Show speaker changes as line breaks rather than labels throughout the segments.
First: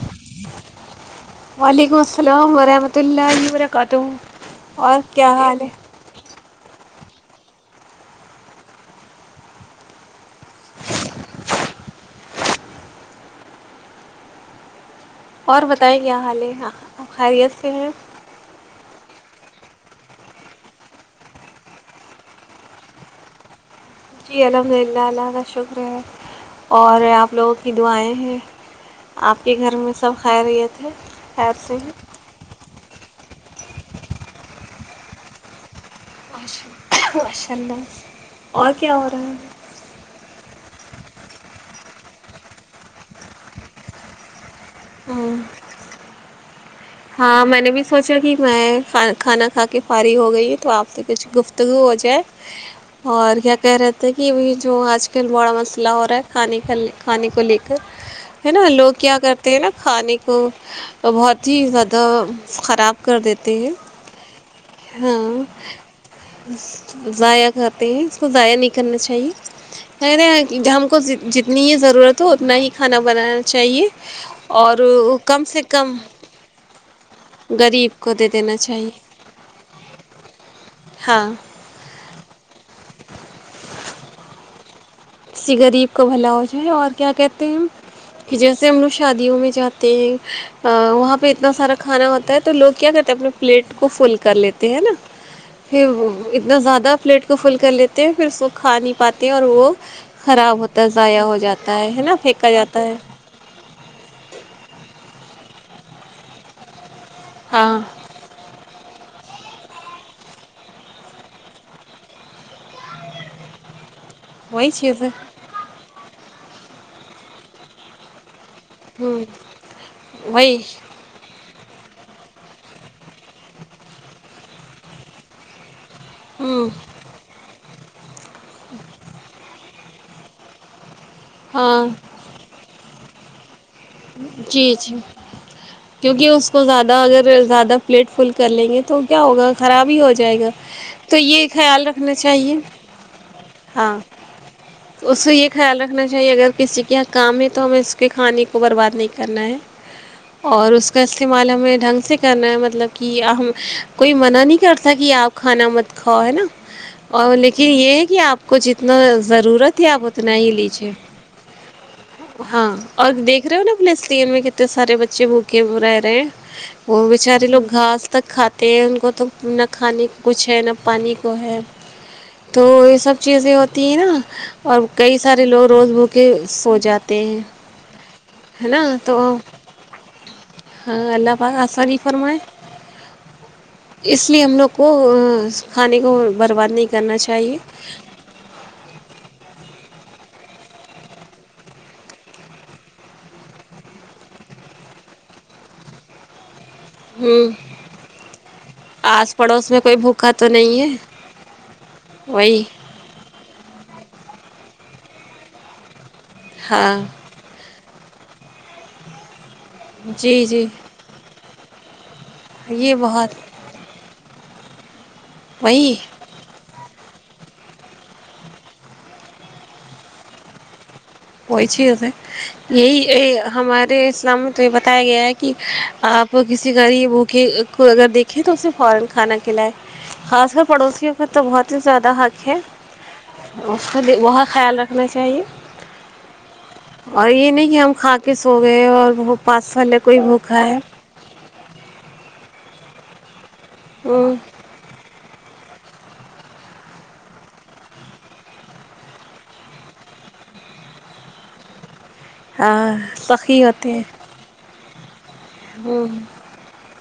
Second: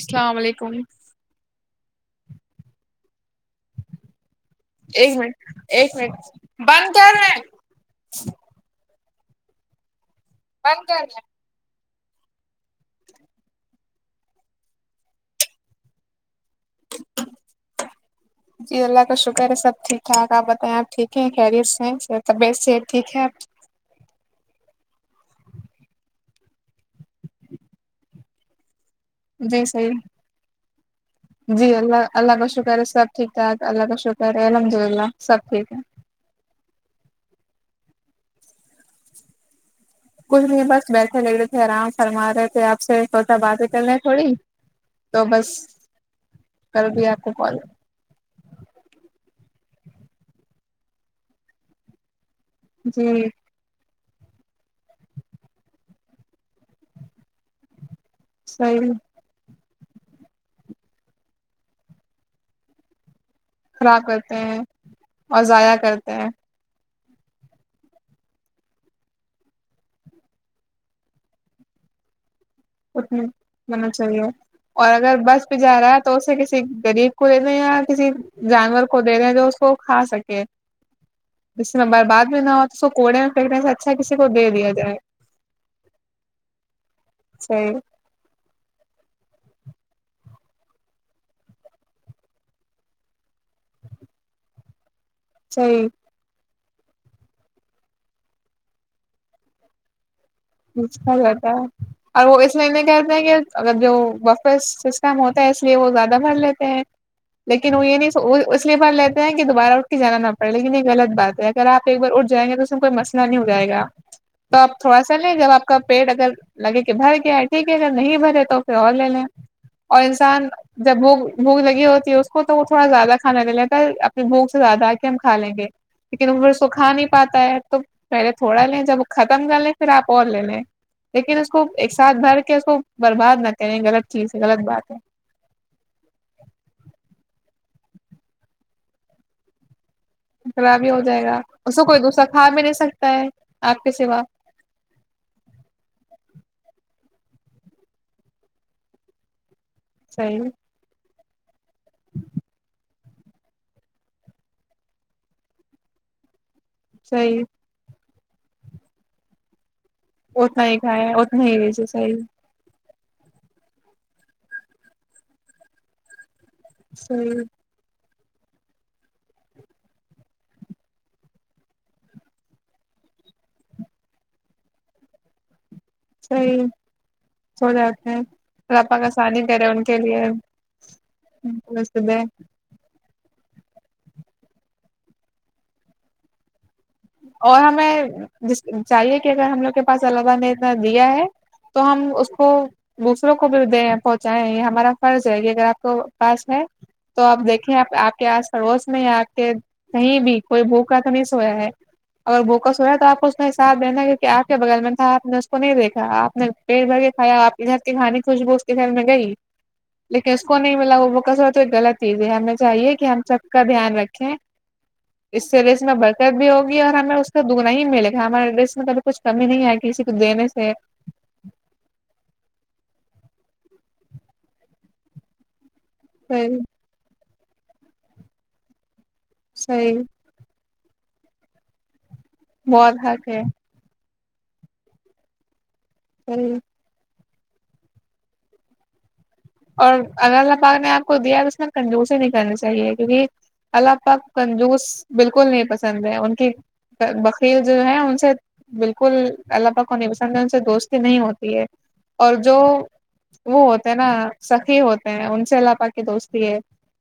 السلام علیکم
وعلیکم السلام ورحمت اللہ م کا تو
ایک منٹ ایک منٹ بار طر بند کر رہ
اور بتیں کیا حالے خریت سے ہیں
جی اللہ کا شکر ہے سب ٹھیک ٹھاک آپ بتائیں آپ ٹھیک کیریر سے طبیعت سےت ٹھیک ہے آپ
جی الحمد للہ اللہ کا شکر ہے اور آپ لوگوں کی دعائیں ہیں آپ کے
جی
گھر
صحیح
میں سب کھا رہے تھے خیر
جی
سے ہی
اللہ اللہ کا شکر ہے سب ٹھیک ٹھاک اللہ کا شکر ہے الحمد للہ سب ٹھیک ہے
ا ماشاء اللہ اور کیا ہو رہا ہے
کچھ نہیں بس بیٹھے لگ رہے تھے آرام فرما رہے تھے آپ سے سوچا بات بھی کرنا تھوڑی
ہے
توومس
ہاں میں نے بھی سوچا کہ میں کھانا کھا کے فاری ہو گئی ہے تو آپتے کچھ گفتگو ہو جائے
جی
اور کیا کہہ رہے تھے ت کہ وہ جو آج کل بڑا مسئلہ ہو رہا ہے کھانے کا کھانے کو لے کر ہے نا لوگ
صحیح
کیا کرتے نا کھانے کو بہت ہی زیادہ تو خراب کر دیتے ہیں
خراب کرتے ہیں اور
ہاں
ضائع کرتے ہیں
ضائع کرتے ہیں اس کو ضائع نہیں کرنا چاہیے ہم کو جتنی ہی ضرورت ہو اپتنا ہی کھانا
اتنا
بنانا چاہیے
ہونا
اور
اگر
کم
بس پہ
سے
جا رہا
کم
ہے تو اسے کسی غریب کو دے دیں یا
غریب
کسی
کو دے دینا
جانور
چاہیے
کو دے دیں جو اس کو کھا سکے
ہاں
ج میں برباد میں نہ ہو اس کوڑے میں پنکنے سے اچھا کسی کو دے دیا جائے
کسی غریب کا بھلا ہو جائے اور کیا کہتے ہیں
صحیح
کہ جیسے ہم لوگ شادیوں میں جاتے ہیں وہاں پہ اتنا سارا کھانا ہوتا ہے تو لوگ کیا کرتے ہیں اپنے پلیٹ کو فل کر لیتے ہے نا پ
صحیح
زیادہ پلیٹ کو فل کر لیتے ہیں پھر اس کو کھا نہیں پاتے ہیں اور وہ خراب ہوتا ہے ضائع ہو
رہتا ہے
جاتا نا
اور وہ
پھینکا
اس
جاتا
میںہے
ہے
کہتے ہیں کہ اگر جو وقفے سسٹم ہوتا ہے اس لیے وہ زیادہ بھر لیتے ہیں لیکن
ہاں
وہ یہ نہیں اس لیے پر لیتے کہ دوبارہ اٹھ کے جانا نہ پڑے لیکن یہ غط بات ہے اگر آپ ایک بار اٹھ جائیںے تو اس میں کوئی مسلہ نہیں ہو جائے گا
وہی چی تو
چلے جب آپ کا پیٹ اگر لگے کہ بھر گیا ہے ٹھیک ہے جگر نہیں بھرے تو اور لے
ہوں
لیں اور انسان
وہی
جب وہگ بھوک لگی ہوتی ہے اس کو تو وہ تھوڑا زیادہ کھانا لے لتا اپنی بھوک سے زیادہ آ کے ہم کا لیں گے لیکن ار
ہوں
سکھا نہیں پاتا ہے تو پہلے تھوڑا لیں جب ختم ج لے پھر آپ ل لیکن اس کو
ہاں
ایک ساتھ بھر کے اس کو برباد م
جی جی کیونکہ اس کو زیادہ اگر زیادہ پلیٹ فل کر لیں گے تو کیا ہوگا خرابی ہو جائے گا
خراب ہی ہو
تو
جائے گا
یہ
اس کو
خیال
کوئی
رکھنا
دوسرا کھا
چاہیے
بھی نہیں سکتا ہے آپ کے
ہاں
سوا
اس سے یہ خیال رکھنا چاہیے اگر کسی کے یہ کام ہے تو ہمیں اس کے کھانے کو برباد نہیں کرنا ہے
صحیح
اور اس کا شمالا میں ڈھنگ سے کرنا ہے مطلب کہ ہم کوئی منع نہیں کرتا کہ آپ کھانا مت کھاؤ ہے نا اور
صحیح
لیکن یہ کہ آپ کو جتنا ضرورت ت آپ اتنا ہی لیی
کھایا اتنا ہی لیجیے صحیح
ہاں اور دیکھ ھر پلسین میں کتے سے بچے بوکے برائے رہے ہیں وہ
صحیح
بچارے لوگ گھاس تک کھاتے ہیں ان کو تو نہ کھانے کچھ ہے نہ پانی کو ہے تو یہ سب چیزیں ہوتی ہیں نا اور کئی سارے لوگ روز بھوکے سو جاتے ہیں ہے نا
رپا کا
تو
سانی دے رہے ان کے لیے
ہاں اللہ پاک آسانی
صبح
فرمائے اس لیے ہم لوگ کو کھانے کو برباد نہیں کرنا چاہیے
اور ہمیں جس چاہیے کہ اگر ہم لوگ ا صلہ نے اتنا دیا ہے تو ہم اس کو دوسروں کو بھی دیں پہنچائائے یہ ہمارا فرض ہے یہ اگر آپ کے پاس ہے تو آپ
ہوں
دیکھیں آپ کے آس پڑوس میں یا آپ
آس
کے
پڑوس میں کوئی
کہیں
بھوکا
بھی
تو
کوئی
نہیں ہے
بھوکا تو نہیں سویا ہے اگر
وہی
بوکس ہو رہ ہے تو آپ کو اسنا حسابہنا ہے کیک آپ کے بغل میں تھا آپ نے اس کو نہیں دیکھا آپ پیٹ بھر
ہاں
کے کھیا آپ گھر کے کھانے خوشبوش کے گھر میں گئی لیکن اس
جی
کو
جی
نہیں ملا وہ وہ کس تو غلط چیزیں ہمیں چاہیے
یہ
کہ ہم
بہت
سب کا دھیان رکھیں اس سے لیے اس میں
وہی
برکعت بھی ہوگی ہمیں اس کا دگنا ہی ملے گا ہمارے ڈس میں کبھی کچھ کمی نہیں آئے کسی کو دینے سے
وہی چیے یہی ہمارے اسلام یہ بتایا گیا ہے کہ آپ
صحیح
کسی ریب کہ اگر دھے تو اس فارن کھانا کھلائے
صحیح
خاص کر پڑوسیوں کا تو بہت ہی زیادہ حق
ب حے
بت خیال رکھنا چاہیے
ہی
اور یہ نہیں کہ ہم کھا کے سو گئے اور بت
اور اگر اللہ پاک نے آپ کو دیا اس میں کنے نہیں کرنی چاہیے صحیے کیونکہ الپاک
ہوں،
کنجوس بالکل نہیں پس پ ان کی بقیر جو ہے ان سے بالکل اللہ پاک کو نہیں پسند ہے ان سے دوستی نہیں ہوتی ہے اور جو
ہاں
وہ
سخی
ہوتے
ہیں
نا یہ ہو ان سے اللہپا کی دوستی ہے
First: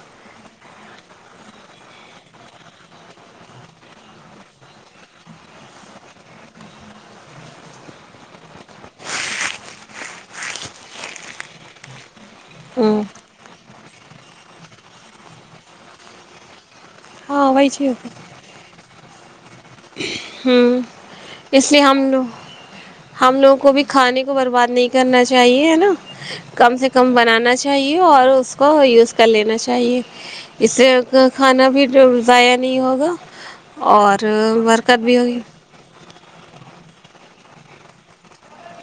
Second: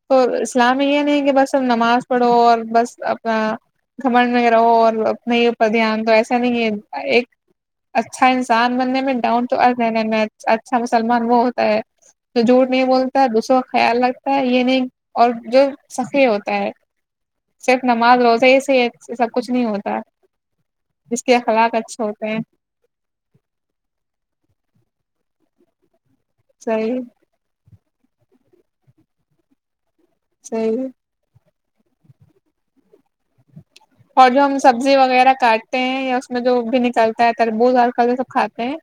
تو اسلام یہ نہیں کہ بس ا نماز پڑھو اور بس اپنا گھمن میں رہو اور اپنے ہی اوپر دھیان دو ایسا نہیں ہے ایک اچھا ان سان بننے میں ڈاؤن تو آ ج نا میں اچھا مسلمان وہ ہوتا ہے تو جوڑ نہیں
ہوں
بولتا دوسو خیال رکھتا ہے یہ نہیں اور جو سفری ہوتا ہے سپ ن آادر از ایس سر
ہ اس
اخلاق
لیے ہم
اچھے
لو
ہوتے ہیں
ہم لوگوں کو بھی کھانے کو برباد نہیں کرنا چاہ چاہیے نا کم سے
صحیح
کم بنانا چاہیے اور اس کو یوز کر لینا چاہیے اس
صحیح
سے کھانا بھی ضائع نہیں ہوگا اور
پبزی
برکت بھی
وغیرہ
ہوگی
کاٹتے ہیں یا اس میں جو بھی نکلتا ہے تربوز اور کرتے سب کھاتے ہیں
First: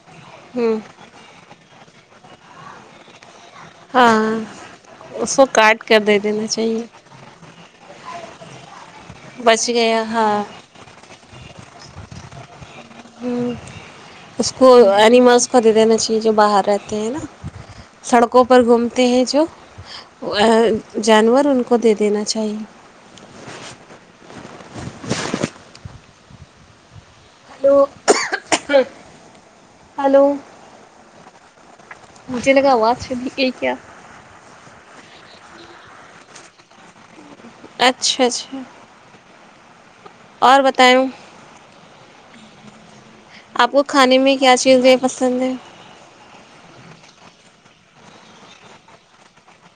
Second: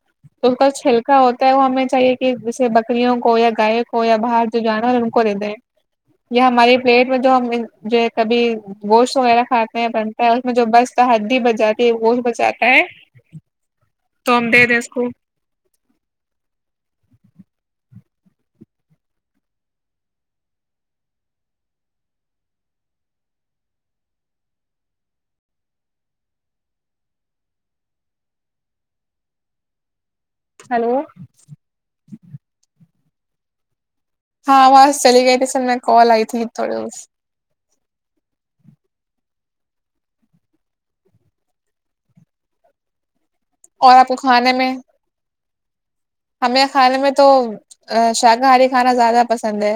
اس کا
ہوں
چھلکا ہوتا ہے وہ ہمیں چاہیے کہ جیسے بکریوں کو یا گائے کو یا
ہاں
باہر جو جانور ہے ان کو دے
اس
دیں
کاٹ کر دے دینا
یا ہماراری
چاہیے
پیٹ میں جو ہم جو ہے کبھی گوشت وغیرہ
بچ
کھاتے میں
گیا
بنتا ہے
ہاں
اس میں جو بستا ہڈی بجاتی ہے وہ بزات
ہ اس کو اینیملس خریدینا چاہیے جو باہر رہتے ہیں نا سڑکوں پر گھومتے ہیں جو جانور ان کو دے دینا چاہیے ہلو ہ ہیلو
ہلو
مجھے لگا آواز یہ کیا
ہاں باز چلی گئی تھی سر میں کال آئی تھی تھوڑی بت
اچھا اچھا اور بتاؤوں آپ کو کھانے میں کیا چیزیں پسند ہے
ہمیں کھانے میں تو شاکاہاری کھانا زیادہ پسند ہے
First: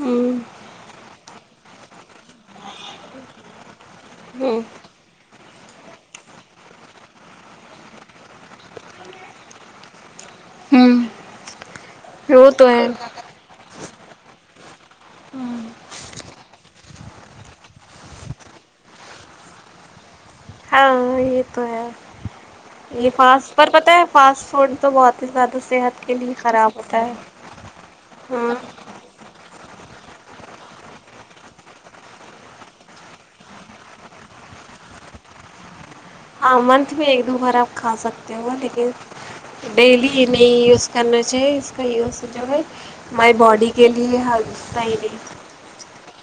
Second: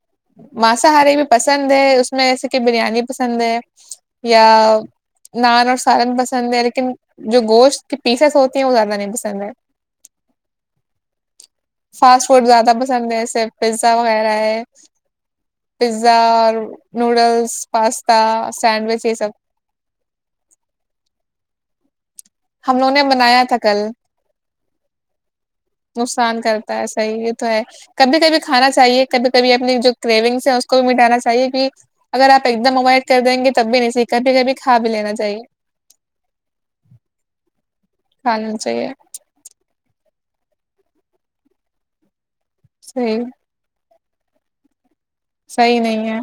ہوں
مانساہاری میں پس پسند ہے اس میں اییسے کہ بریانی پسند ہے یا
ہوں،
[inaudible] نان اور سالن پسند ہے لیکن جو گوشت کی پیسز ہوتی ہیں وہ زیادہ نہیں پسند ہے فاسٹ فوڈ
وہ تو
زیادہ پسند ہے ایسے پیزا وغیرہ ہے پیزا اور [inaudible] نوڈلس پاستا سینڈوچ یہ سب
ہاں یہ تو ہے
ہم لوگوں نے
یہ
بنایا تھا
فاسٹ پر
کل
پتہ ہے فاسٹ فوڈ تو بہت ہی زیادہ صحت کے لیے
نقصان
خراب
کرتا ہے
ہوتا
صحیح یہ تو ہے کبھی کبھی
ہاں
کھانا چاہیے کبھی کبھی اپنی جو کرونگس ہیں کو بھی مٹانا چاہیے کہ اگر آپ ایک دم اوائڈ کر دیں گے تب بھی نہیںی کبھی کبھی کھا بھی لینا چاہیے
ہاں من تو میں ایک دو بارہ کھا سکتے ہو
لینا چاہیے
لیکن ڈیلی نہیں یوز کرنا چاہیے اس کا یوز جو ہے
صحیح
مائی باڈی کے لیے حگتاے
صحیح نہیں ہے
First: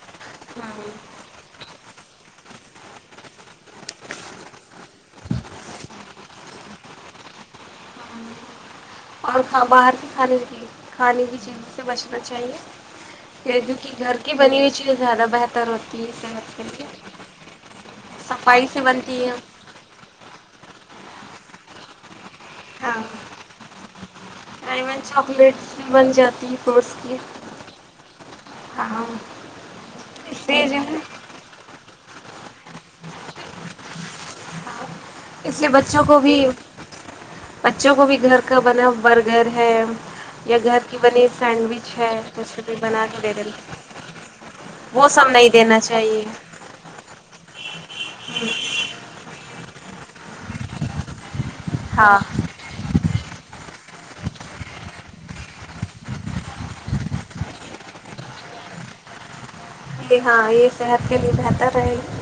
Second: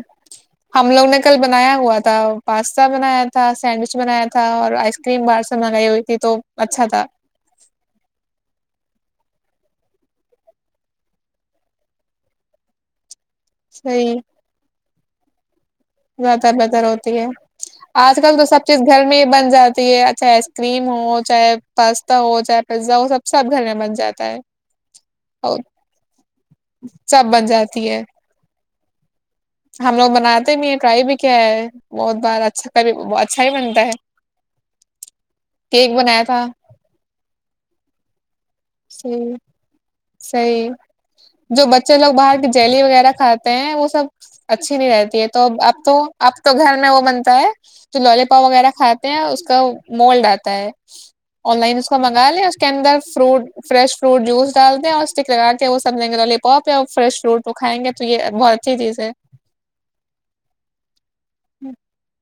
ہم لوگ نے کل بنایا ہوا تھا پاستا بنایا تھا سینڈوچ بنایا تھا اور آئس کریم باہر سے منگائی ہوئی تھی تو اچھا تھا
اور کھا باہر کی کھانے کی کھانے کی چیزوں سے بچنا چاہیے کہ جو کہ
صحیح
گھر کی بنی ہوئی چیز زیادہ بہتر ہوتا
زیادہ تر بہتر ہوتی ہے آج کل تو سب
صفائی
چیز
سے
گھر میں ہی
بنتی ہے
بن جاتی ہے اچھا آئس کریم ہو چاہے پاستا ہو پزا وہ سب سب گھر میں بن جاتا ہے
ایون
اور
چاکلیٹس بھی بن جاتی ہے فروٹس کی
سب بن جاتی ہے
ہاں
ہم لوگ
اس
بناتے
سے
م
جو ہے
کیا ہے بہت بار اچھا کھی اچھا ہی بنتا ہے
اس لیے
کیک
بچوں کو
بنایا
بھی
تھا
بچوں کو بھی گھر کا بنا
صحیح
برگر ہے یا
صحیح
گھر کی بنی
جو بچے
سینڈوچ ہے
لوگ باہر کی
اسے بھی
جیلی
بنا
وغیرہ
کے دے
کھاتے
دیں
ہیں وہ سب اچھی نہیں
وہ
رہتی ہے
سب
تو
نہیں
ا
دینا
آپ تو
چاہیے
آپ تو گھر میں وہ بنتا ہے جو لوال پاپ وغیرہ کھاتے ہیں اس کا مولڈ آتا ہے آن لائن اس کو
ہاں
منگا لیا اس کے اندر فروٹ فریش فروٹ جوس ڈال دیں اور اسٹک لگا کے وہ سم لیں گے لوی پاپ یا فریش فروٹ وہ کائیں گے تو یہ بہت اچھی چیز ہے
یہ ہاں یہ صحت کے لیے بہتر رہے گی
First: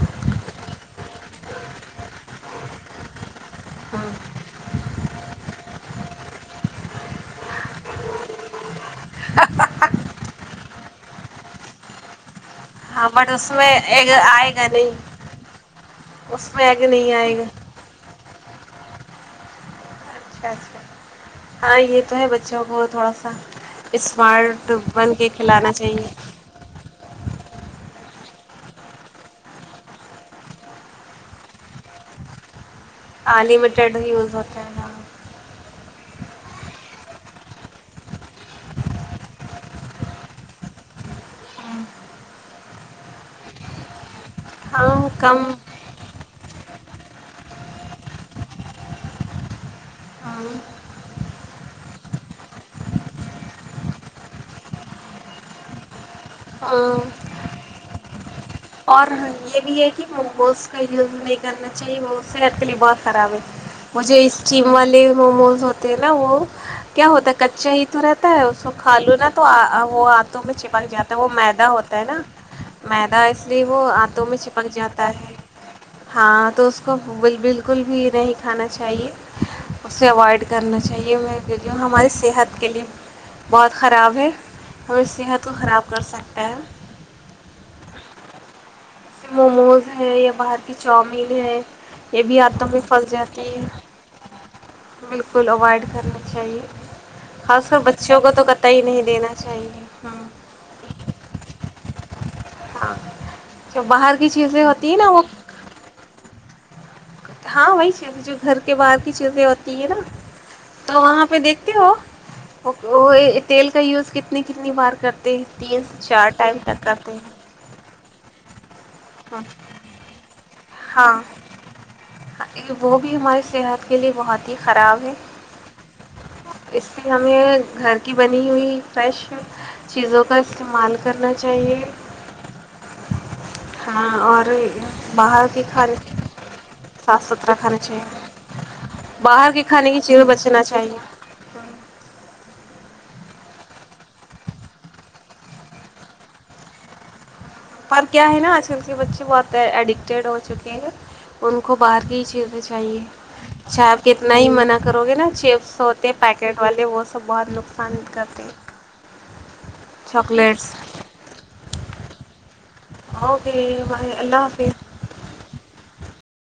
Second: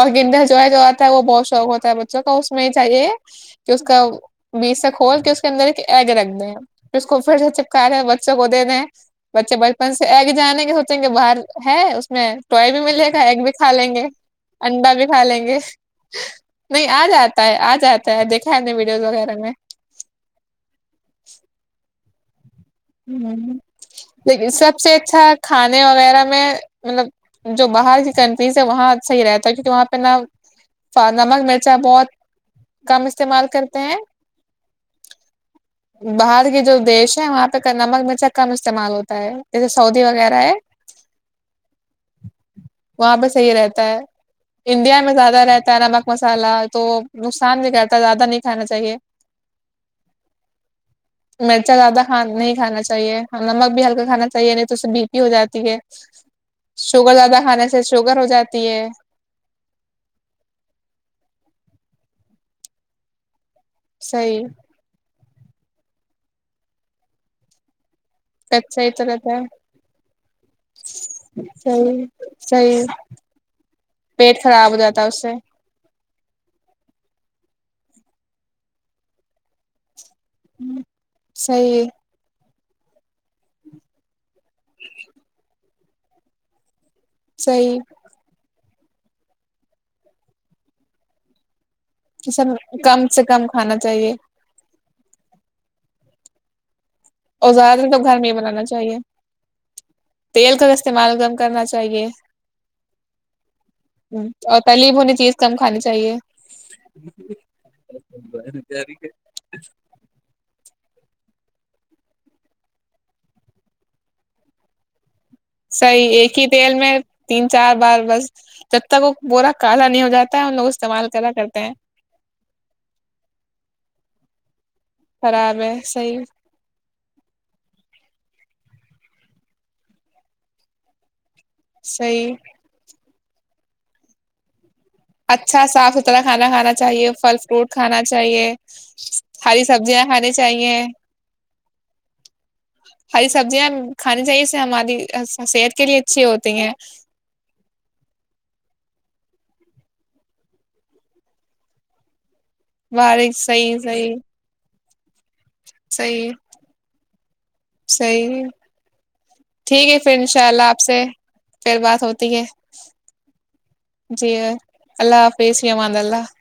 اور گیندا جو ہے جو آتا ہے وہ بہت شوق ہوتا ہے بچوں کا اس میں چاہیے کہ اس کا
ہاں
بیس تک کول کہ اس کے اندر ایک ایگ رگ میں پھر اس کو پھر سے چپکاے ہیں بچوں کو دینے ہیں بچے بچپن سے آگے جانیں گے سچیں گے باہر ہے اس میں ٹو بھی مل
ہاں
جے گا
بٹ
ایگ بھی
اس
کھا
میں
لیں گے
ایک آئے گا نہیں
انڈا بھی کھا لیں گے
اس میں
نہیں
آگے
آ
آئے گا
جاتا ہے آ جاتا ہے دیکھا نہیں م ز وغیرہ میں
اچھا اچھا ہاں یہ تمہیں بچ
ہ لیکن سب سے
بن
اچھا
کے کھلانا
کھانے
چاہیے
وغیرہ میں مطلب جو باہر کی کنٹ سے وہاں صح رہتا ہے کیونکہ وہاں پہ نا نمک مرچا بہت کم استعمال
ان
کرتے
لمیٹیڈ
ہیں
یوز ہوتا ہیں نا
باہر کے جو دیش ہیں وہاں پہ نمک مرچا کم استعمال ہوتا ہے جیسے سعودی وغیرہ ہے
ہاں
وہاں پہ صحی رہتا ہے
ہاں
انڈیا میں
کم
زیادہ رہتا ہے نمک مسالہ تو نقصان بھی کرتا زیادہ نہیں کھانا چاہیے
ہاں۔
مرچا زادہ ہاں نہیں کھانا چاہیے ہاں نمک بھی ہلکا کھانا چاہیے نہیں تو اس سے بی پی ہو جاتی ہے شوگر زیادہ کھانے سے شوگر ہو جاتا
اور یہ بھی ہے کہ مونگوز کا یوز نہیں کرنا چاہیے وہ صحت کے لیے بہت خراب ہے وہھے
صحیح
اسٹیم والے موموز ہوتے ہیں نا وہ کیا ہوتا ہے کچا ہی تو رہتا ہے اس کو
صحیح
کھا لوں نا
رہتا
تو
ہے
وہ ہاتھوں میں چپک جاتا ہے وہ میدا ہوتا
صحیح
ہے نا
صحیح
میدا وہ آنتوں میں
پیٹ خراب
چپک
ہو
جاتا
اس
ہے
سے
ہاں تو اس کو ب بالکل بھی نہیں کھانا چاہیے اسے اوائڈ کرنا چاہیے میںوں
صحیح
ہماری صحت کے لیے بہت خراب ہے ا سحت تو خراب کر سکتے ہیں
صحیح
جیسے موموز ہے یا باہر کی چاؤمین ہے یہ بھی
سب
آتوں میں پھل
کم سے کم
جاتی ہے
کھانا چاہیے
بالکل اوائڈ کرھرنے چاہیے
اور
خاص کر
زیادہ تر تو گھر
بچوں
میں
کو
ہی بنانا
قطعی
چاہیے
نہیں دینا چاہیے ہاں
تیل کا استعمال گم کرنا چاہیے
ہاں جو باہر کی
اور
چیزیں ہوتی
تلیم
ہیں نا
ہونی
وہ
چیز کم کھانی چاہیے
ہاں وہی چیزیں جو گھر کے باہر کی چیزیں ہوتی ہیں نا تو وہاں پہ دیکھتے ہو وہ تیل کا یوز کتنی کتنی بار کر
صحیح ایک ہی تیل میں
ہیں
تین چار بار بس جب تک وہ بورا کالا نہیں ہو جاتا ہے ان لوگوں
ہاں وہ بھی ہماری صحت کے لیے وہہ ت ہی خراب ہے
خراب ہے صحیح
اس پ ہمیں گھر کی بنی ہوئی فریش چیزوں کا استعمال کرنا چ
صی
ہاں اور باہر کے
اچھا صاف
کھانے
ستھرا کھانا کھانا چاہیے پھل فروٹ کھانا چاہیے
باہر کے
ہری
کھانے کی
سبزیاں
چیزیں
کھانی
بچنا
چاہیے ہری سبزیاں کھانی چاہیے اس سے ہماری صحت کے لیے اچھی ہوتی ہیں
پر کیا ہے نا آج کل کے بچے بہت ایڈکٹیڈ ہو چکے ہیں ان کو باہر کی چل چاہیے
باریک صحیح
اچھا آپ کے
صحیح
اتنا ہی منع کرو گے نا چپس ہوتے
صحیح
پیکٹ والے وہ سب بہت نقصان
صحیح
کرتے
ٹھیک ہے پھر
چاکلیٹس
ھ ہے
اوکے
[inaudible]
بائے
جی
اللہ حافظ
اللہ حافظ یہ ہم [inaudible]